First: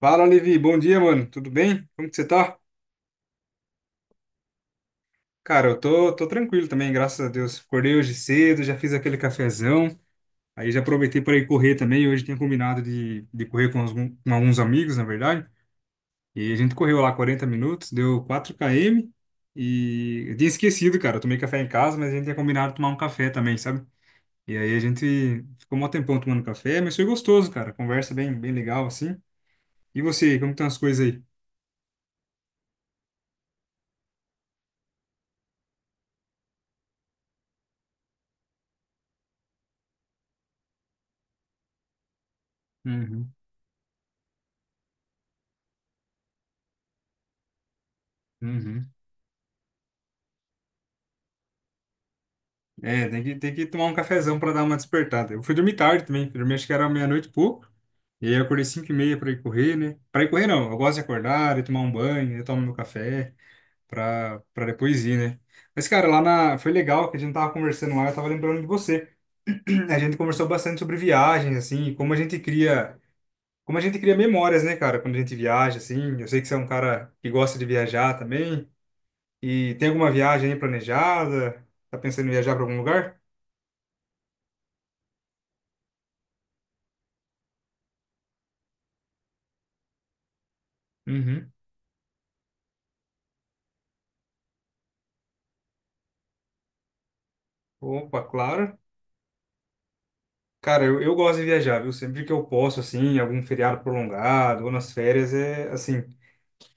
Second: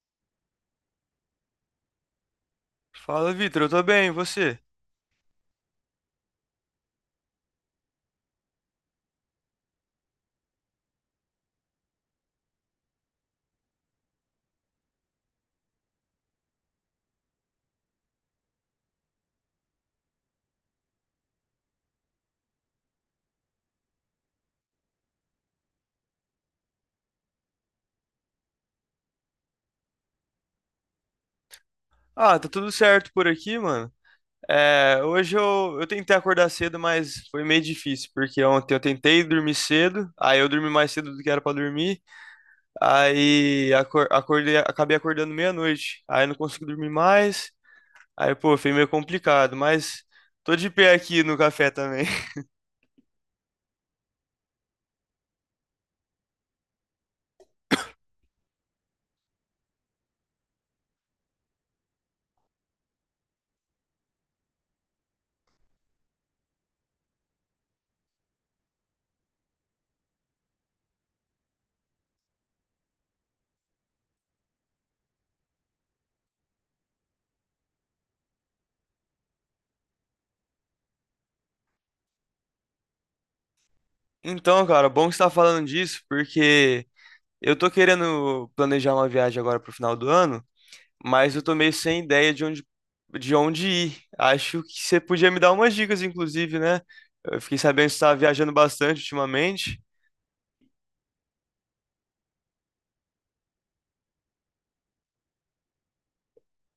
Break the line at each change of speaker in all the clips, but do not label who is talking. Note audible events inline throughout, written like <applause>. Fala, Levi. Bom dia, mano. Tudo bem? Como que você tá?
Fala, Vitor, eu tô bem, e você?
Cara, eu tô tranquilo também, graças a Deus. Acordei hoje cedo, já fiz aquele cafezão. Aí já aproveitei para ir correr também. Hoje tinha combinado de correr com alguns amigos, na verdade. E a gente correu lá 40 minutos, deu 4 km. E eu tinha esquecido, cara. Eu tomei café em casa, mas a gente tinha combinado de tomar um café também, sabe? E aí a gente ficou um tempão tomando café, mas foi gostoso, cara. Conversa bem, bem legal, assim. E você, como que estão as coisas aí?
Ah, tá tudo certo por aqui, mano. É, hoje eu tentei acordar cedo, mas foi meio difícil, porque ontem eu tentei dormir cedo, aí eu dormi mais cedo do que era pra dormir,
Uhum,
aí acordei, acabei acordando meia-noite, aí não consegui dormir mais, aí pô, foi meio
uhum.
complicado, mas tô de pé aqui no café também. <laughs>
É, tem que tomar um cafezão pra dar uma despertada. Eu fui dormir tarde também, fui dormir acho que era meia-noite e pouco, e aí eu acordei 5h30 pra ir correr, né? Pra ir correr não, eu gosto de acordar, de tomar um banho, de tomar meu café, pra depois ir, né? Mas, cara, foi legal que a gente tava conversando lá, eu tava lembrando de você. <clears throat> A gente conversou bastante sobre viagens, assim, e como a gente cria, como a gente cria memórias, né, cara, quando a gente viaja, assim. Eu sei que você é um cara que gosta de viajar também, e tem alguma viagem aí planejada? Tá pensando em viajar pra algum lugar?
Então, cara, bom que você tá falando disso, porque eu tô querendo planejar uma viagem agora pro final do ano, mas eu tô meio sem ideia de onde ir. Acho que você podia me dar umas dicas, inclusive, né? Eu fiquei sabendo que você estava
Opa,
viajando
claro.
bastante ultimamente.
Cara, eu gosto de viajar, viu? Sempre que eu posso, assim, em algum feriado prolongado ou nas férias, é assim,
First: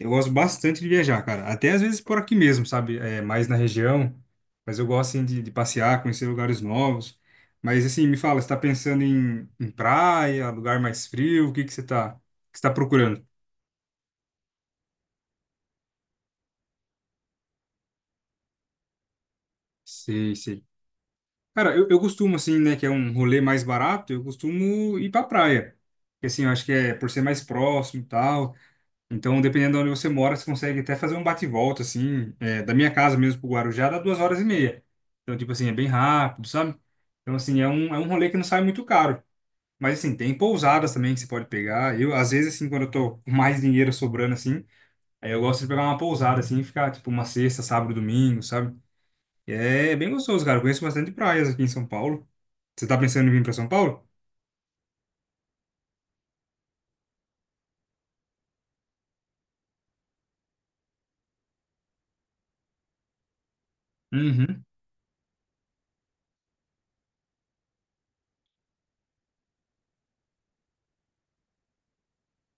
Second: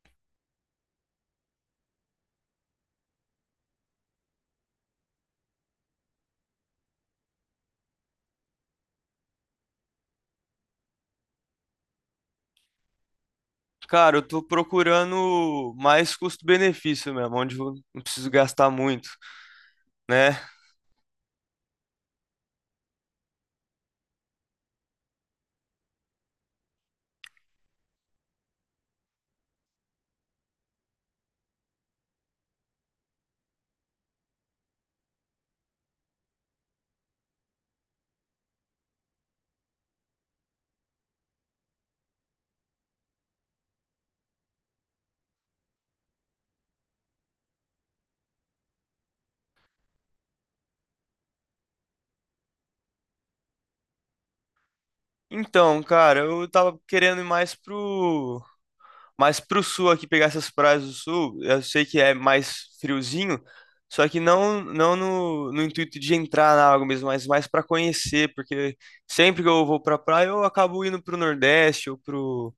eu gosto bastante de viajar, cara. Até às vezes por aqui mesmo, sabe? É, mais na região, mas eu gosto, assim, de passear, conhecer lugares novos. Mas, assim, me fala, você tá pensando em praia, lugar mais frio? O que que que você tá procurando?
Cara, eu tô procurando mais custo-benefício mesmo, onde eu não preciso gastar muito,
Sei,
né?
sei. Cara, eu costumo, assim, né, que é um rolê mais barato, eu costumo ir pra praia. Porque, assim, eu acho que é por ser mais próximo e tal. Então, dependendo de onde você mora, você consegue até fazer um bate-volta, assim, é, da minha casa mesmo pro Guarujá, dá 2 horas e meia. Então, tipo assim, é bem rápido, sabe? Então, assim, é um rolê que não sai muito caro. Mas, assim, tem pousadas também que você pode pegar. Eu, às vezes, assim, quando eu tô com mais dinheiro sobrando, assim, aí eu gosto de pegar uma pousada, assim, e ficar, tipo, uma sexta, sábado, domingo, sabe? E é bem gostoso, cara. Eu conheço bastante praias aqui em São Paulo. Você tá pensando em vir pra São Paulo?
Então, cara, eu tava querendo ir mais pro, mas pro sul aqui, pegar essas praias do sul, eu sei que é mais friozinho, só que não,
Uhum.
não no, no intuito de entrar na água mesmo, mas mais para conhecer, porque sempre que eu vou pra praia, eu acabo indo pro Nordeste ou pro,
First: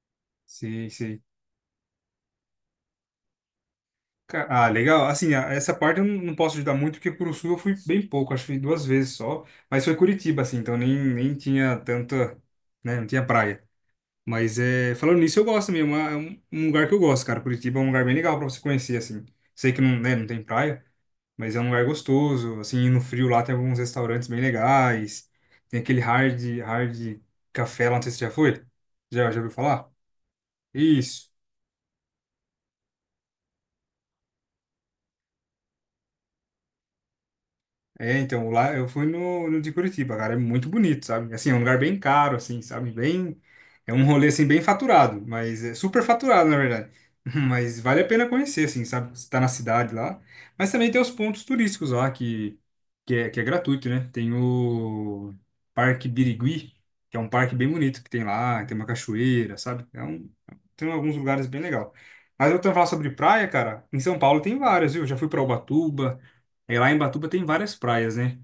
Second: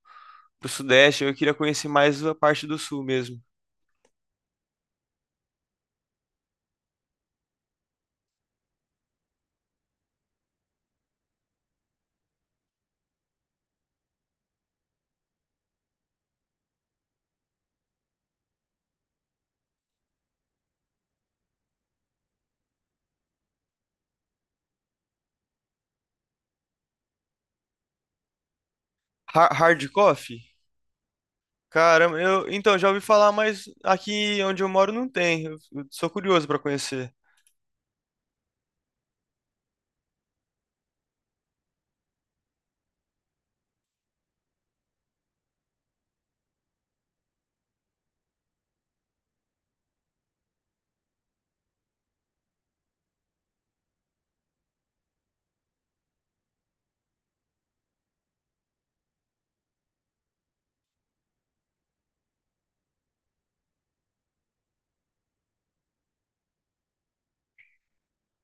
pro
Sei, sei.
Sudeste. Eu queria conhecer mais a parte do sul mesmo.
Ah, legal. Assim, essa parte eu não posso ajudar muito, porque pro sul eu fui bem pouco, acho que fui duas vezes só. Mas foi Curitiba, assim, então nem tinha tanta, né, não tinha praia. Mas é, falando nisso, eu gosto mesmo, é um lugar que eu gosto, cara. Curitiba é um lugar bem legal pra você conhecer, assim. Sei que não, né, não tem praia, mas é um lugar gostoso, assim, e no frio lá tem alguns restaurantes bem legais. Tem aquele hard café lá, não sei se você já foi. Já ouviu
Hard
falar?
coffee?
Isso.
Caramba, eu, então, já ouvi falar, mas aqui onde eu moro não tem. Eu sou curioso pra conhecer.
É, então, lá eu fui no de Curitiba, cara, é muito bonito, sabe? Assim, é um lugar bem caro, assim, sabe? Bem, é um rolê, assim, bem faturado, mas é super faturado, na verdade. <laughs> Mas vale a pena conhecer, assim, sabe? Você tá na cidade lá. Mas também tem os pontos turísticos lá, que é gratuito, né? Tem o Parque Birigui, que é um parque bem bonito que tem lá, tem uma cachoeira, sabe? Tem alguns lugares bem legal. Mas eu tô falando sobre praia, cara, em São Paulo tem várias, viu? Já fui pra Ubatuba, é, lá em Batuba tem várias praias, né?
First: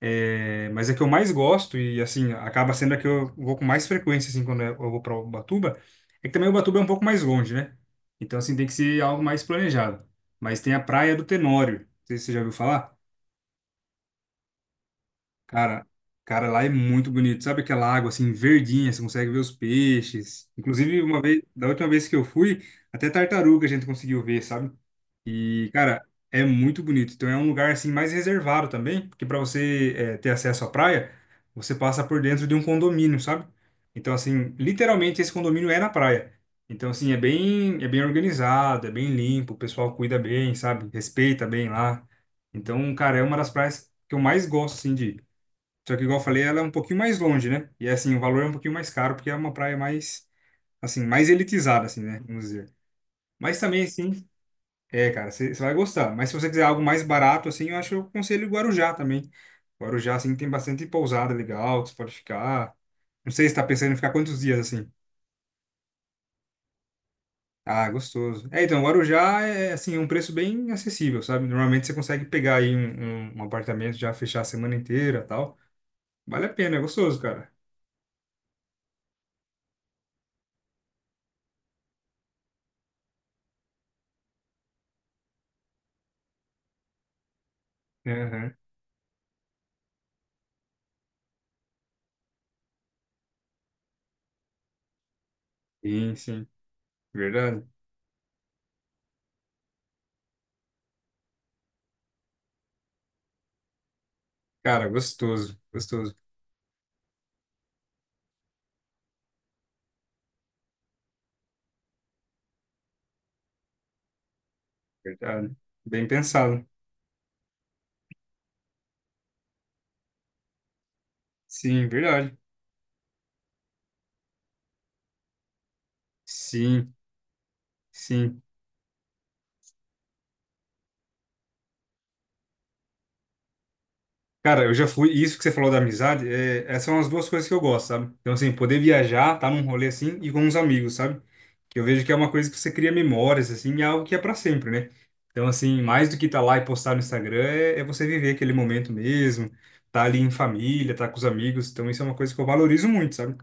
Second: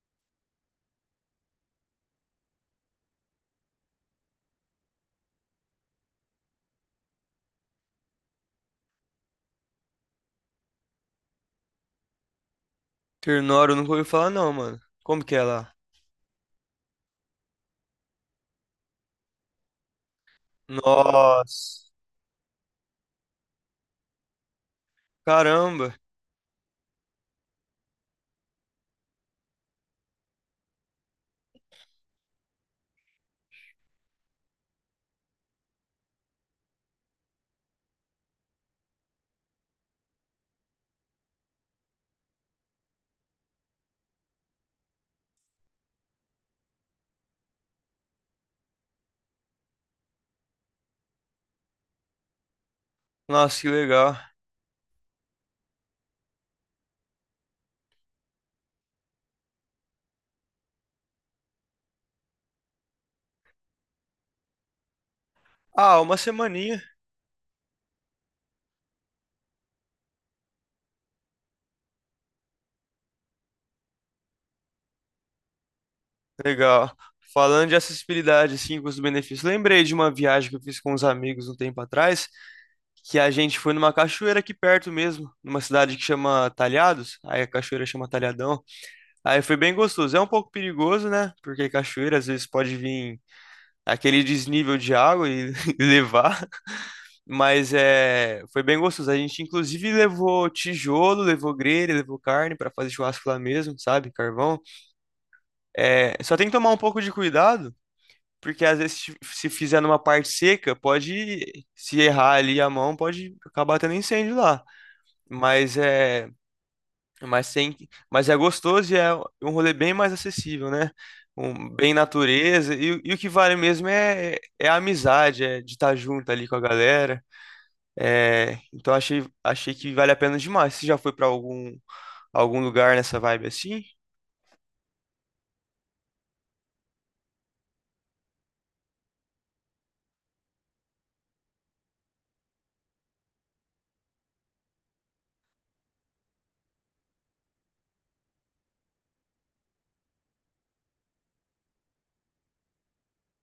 É, mas a que eu mais gosto, e assim, acaba sendo a que eu vou com mais frequência, assim, quando eu vou para Ubatuba, é que também Ubatuba é um pouco mais longe, né? Então, assim, tem que ser algo mais planejado. Mas tem a Praia do Tenório, não sei se você já ouviu falar.
Ternório, eu nunca ouvi falar não, mano. Como que é lá?
Cara, cara, lá é muito bonito. Sabe aquela água, assim, verdinha, você consegue ver os peixes. Inclusive, uma vez, da última
Nossa,
vez que eu fui, até tartaruga a gente conseguiu ver, sabe? E,
caramba.
cara, é muito bonito. Então é um lugar assim mais reservado também, porque para você ter acesso à praia, você passa por dentro de um condomínio, sabe? Então assim, literalmente esse condomínio é na praia. Então assim, é bem organizado, é bem limpo, o pessoal cuida bem, sabe? Respeita bem lá. Então, cara, é uma das praias que eu mais gosto assim de ir. Só que igual eu falei, ela é um pouquinho mais longe, né? E assim, o valor é um pouquinho mais caro porque é uma praia mais assim, mais elitizada assim, né? Vamos dizer. Mas
Nossa, que
também
legal.
assim, é, cara, você vai gostar. Mas se você quiser algo mais barato, assim, eu acho que eu aconselho Guarujá também. Guarujá, assim, tem bastante pousada legal, que você pode ficar. Não sei se tá pensando em ficar quantos dias, assim.
Ah, uma semaninha.
Ah, gostoso. É, então, Guarujá é, assim, é um preço bem acessível, sabe? Normalmente você consegue pegar aí um apartamento, já fechar a semana inteira tal. Vale a pena, é
Legal.
gostoso, cara.
Falando de acessibilidade, assim, com os benefícios. Lembrei de uma viagem que eu fiz com uns amigos um tempo atrás, que a gente foi numa cachoeira aqui perto mesmo, numa cidade que chama Talhados. Aí a cachoeira chama
Aham.
Talhadão. Aí foi bem gostoso. É um pouco perigoso, né? Porque cachoeira às vezes pode vir aquele desnível de água e <laughs>
Sim,
levar.
sim. Verdade.
Mas é, foi bem gostoso. A gente inclusive levou tijolo, levou grelha, levou carne para fazer churrasco lá mesmo, sabe? Carvão.
Cara, gostoso, gostoso.
É, só tem que tomar um pouco de cuidado, porque às vezes se fizer numa parte seca, pode se errar ali a mão, pode acabar tendo incêndio lá.
Verdade.
Mas
Bem
é,
pensado.
mas tem, mas é gostoso e é um rolê bem mais acessível, né? Um,
Sim,
bem
verdade.
natureza e, e o que vale mesmo é, é a amizade, é de estar junto ali com a
Sim,
galera.
sim.
É, então achei, achei que vale a pena demais. Você já foi para algum lugar nessa vibe assim?
Cara, eu já fui. Isso que você falou da amizade, é, essas são as duas coisas que eu gosto, sabe? Então, assim, poder viajar, tá num rolê assim e com uns amigos, sabe? Que eu vejo que é uma coisa que você cria memórias, assim, e é algo que é pra sempre, né? Então, assim, mais do que tá lá e postar no Instagram, é você viver aquele momento mesmo, tá ali em família, tá com os amigos. Então, isso é uma coisa que eu valorizo muito, sabe?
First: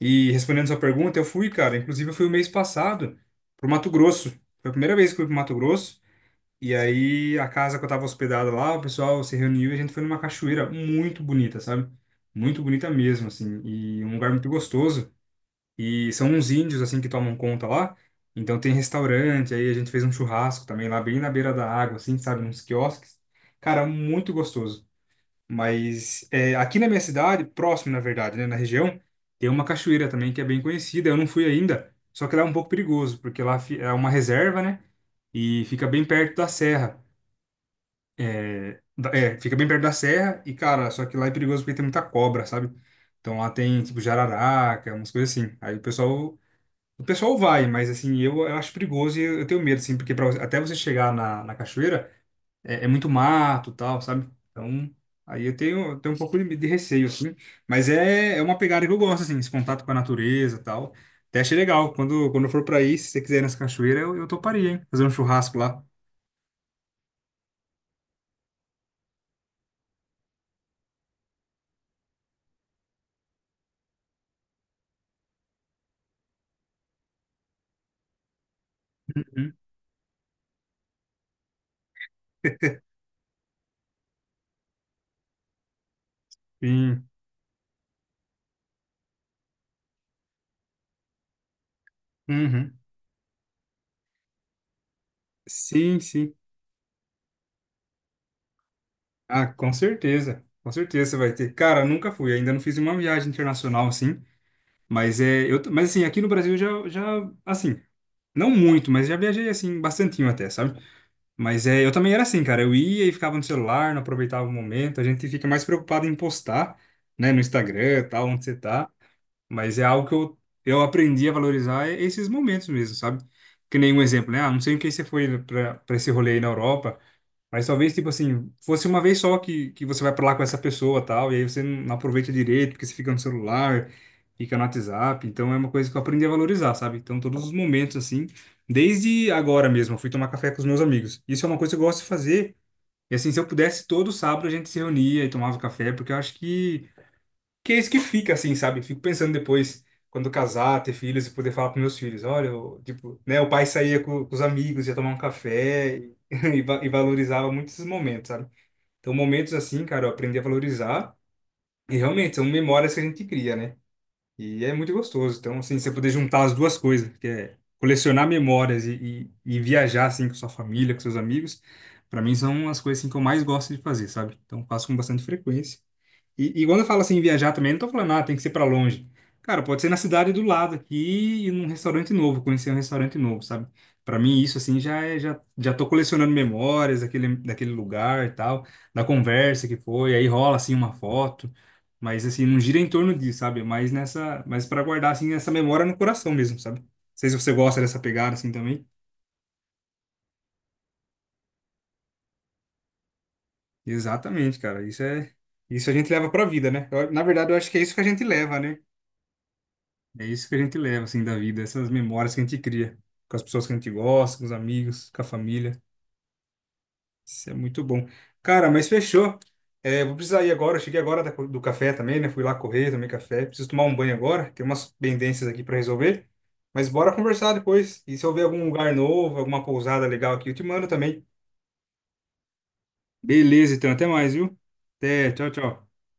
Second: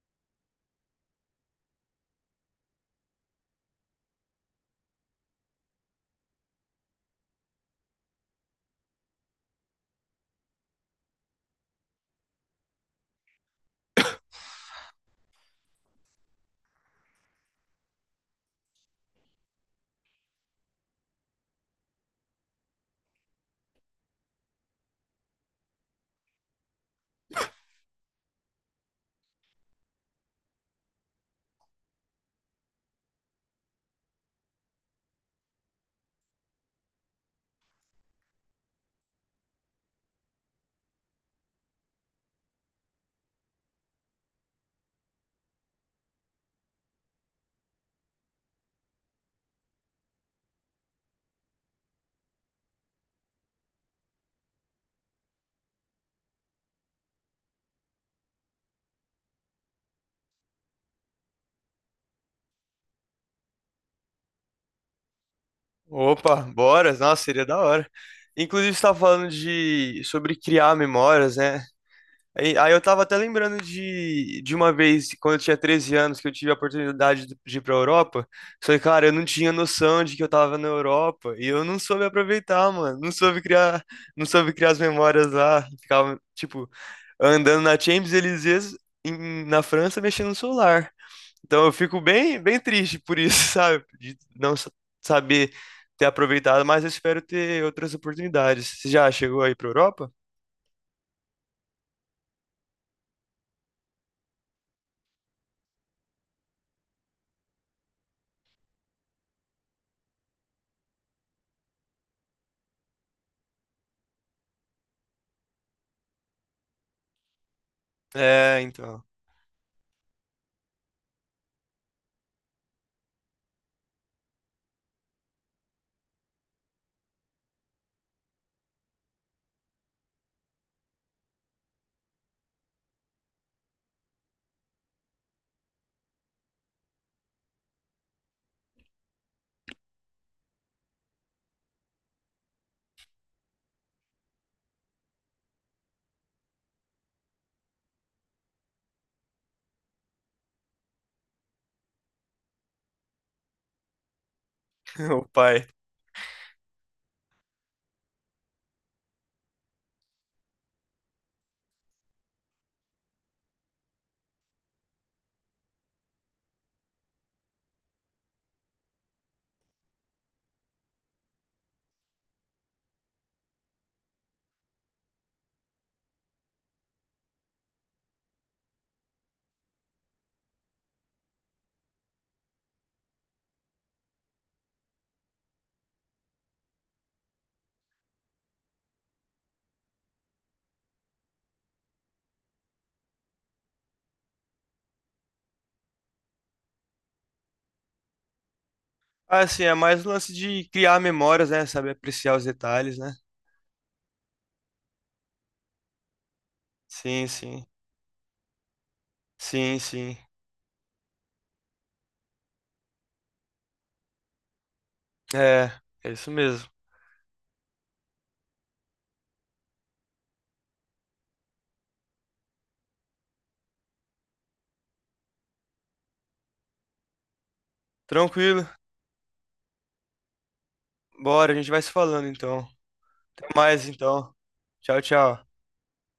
E respondendo sua pergunta, eu fui, cara. Inclusive, eu fui o mês passado pro Mato Grosso. Foi a primeira vez que eu fui pro Mato Grosso. E aí, a casa que eu tava hospedado lá, o pessoal se reuniu e a gente foi numa cachoeira muito bonita, sabe? Muito bonita mesmo, assim, e um lugar muito gostoso. E são uns índios, assim, que tomam conta lá. Então tem restaurante, aí a gente fez um churrasco também lá, bem na beira da água, assim, sabe? Uns quiosques. Cara, muito gostoso. Mas é, aqui na minha cidade, próximo, na verdade, né, na região, tem uma cachoeira também que é bem conhecida. Eu não fui ainda, só que lá é um pouco perigoso, porque lá é uma reserva, né? E fica bem perto da serra. É, fica bem perto da serra e, cara, só que lá é perigoso porque tem muita cobra, sabe? Então lá tem, tipo, jararaca, umas coisas assim. Aí o pessoal vai, mas assim, eu acho perigoso e eu tenho medo, assim, porque até você chegar na, na cachoeira é, é muito mato e tal, sabe? Então, aí eu tenho um pouco de receio, assim. Mas é, é uma pegada que eu gosto, assim, esse contato com a natureza e tal. Até achei legal. Quando eu for pra aí, se você quiser ir nessa cachoeira, eu toparia, hein? Fazer um churrasco lá.
Opa, bora! Nossa, seria da hora. Inclusive, você estava falando de sobre criar memórias, né? Aí eu tava até lembrando de uma vez, quando eu tinha 13 anos, que eu tive a oportunidade de ir pra Europa. Só que, cara, eu não
Uhum.
tinha noção de que eu tava na Europa. E eu não soube aproveitar, mano. Não soube criar, não soube criar as memórias lá. Ficava, tipo,
Sim.
andando na Champs-Élysées na França, mexendo no celular. Então eu fico bem, bem
Uhum.
triste por isso, <laughs> sabe? De não saber
Sim,
ter
sim.
aproveitado, mas eu espero ter outras oportunidades. Você já chegou
Ah,
aí pra
com
Europa?
certeza. Com certeza você vai ter. Cara, nunca fui, ainda não fiz uma viagem internacional assim, mas é, eu, mas assim, aqui no Brasil eu já assim, não muito, mas já viajei assim bastantinho até, sabe? Mas é, eu também era assim, cara, eu ia e ficava no celular, não aproveitava o momento, a gente fica mais preocupado em postar, né, no Instagram, tal, onde você
É,
tá,
então.
mas é algo que eu aprendi a valorizar é esses momentos mesmo, sabe? Que nem um exemplo, né? Ah, não sei o que você foi pra para esse rolê aí na Europa, mas talvez, tipo assim, fosse uma vez só que você vai pra lá com essa pessoa tal, e aí você não aproveita direito, porque você fica no celular, fica no WhatsApp. Então é uma coisa que eu aprendi a valorizar, sabe? Então todos os momentos, assim, desde agora mesmo, eu fui tomar café com os meus amigos. Isso é uma coisa que eu gosto de fazer. E assim, se eu pudesse, todo sábado a gente se reunia e tomava café, porque eu acho que é isso que fica, assim, sabe? Fico pensando depois, quando eu casar, ter filhos e poder falar pros meus filhos, olha, eu, tipo, né, o pai saía com os amigos, ia
<laughs>
tomar um
O pai.
café e, <laughs> e valorizava muito esses momentos, sabe? Então, momentos assim, cara, eu aprendi a valorizar e realmente são memórias que a gente cria, né? E é muito gostoso. Então, assim, você poder juntar as duas coisas, que é colecionar memórias e viajar, assim, com sua família, com seus amigos, para mim são as coisas, assim, que eu mais gosto de fazer, sabe? Então, faço com bastante frequência. E quando eu falo assim, viajar também, não tô falando, ah, tem que ser pra longe. Cara, pode ser na cidade do lado aqui e num restaurante novo, conhecer um restaurante novo, sabe? Pra mim, isso assim já tô colecionando memórias daquele lugar e tal, da conversa que foi, aí rola assim uma foto, mas assim, não gira em torno disso, sabe? Mas nessa, mas para guardar assim essa memória no coração mesmo, sabe? Não sei se você gosta dessa pegada assim também.
Ah, assim, é mais um lance de criar memórias, né? Saber apreciar os detalhes, né?
Exatamente, cara, isso a gente leva pra vida, né? Na
Sim,
verdade, eu
sim.
acho que é isso que a gente leva, né?
Sim, sim.
É isso que a gente leva, assim, da vida, essas memórias que a gente cria com as pessoas que a gente gosta, com os amigos, com a
É,
família.
é isso mesmo.
Isso é muito bom. Cara, mas fechou. É, vou precisar ir agora. Eu cheguei agora do café também, né? Fui lá correr, tomei café. Preciso tomar um banho agora. Tem umas pendências aqui para resolver. Mas bora conversar depois. E se eu ver algum
Tranquilo.
lugar novo, alguma pousada legal aqui, eu te mando também.
Bora, a gente vai se falando então. Até
Beleza,
mais
então, até
então.
mais, viu?
Tchau,
Até,
tchau.
tchau, tchau.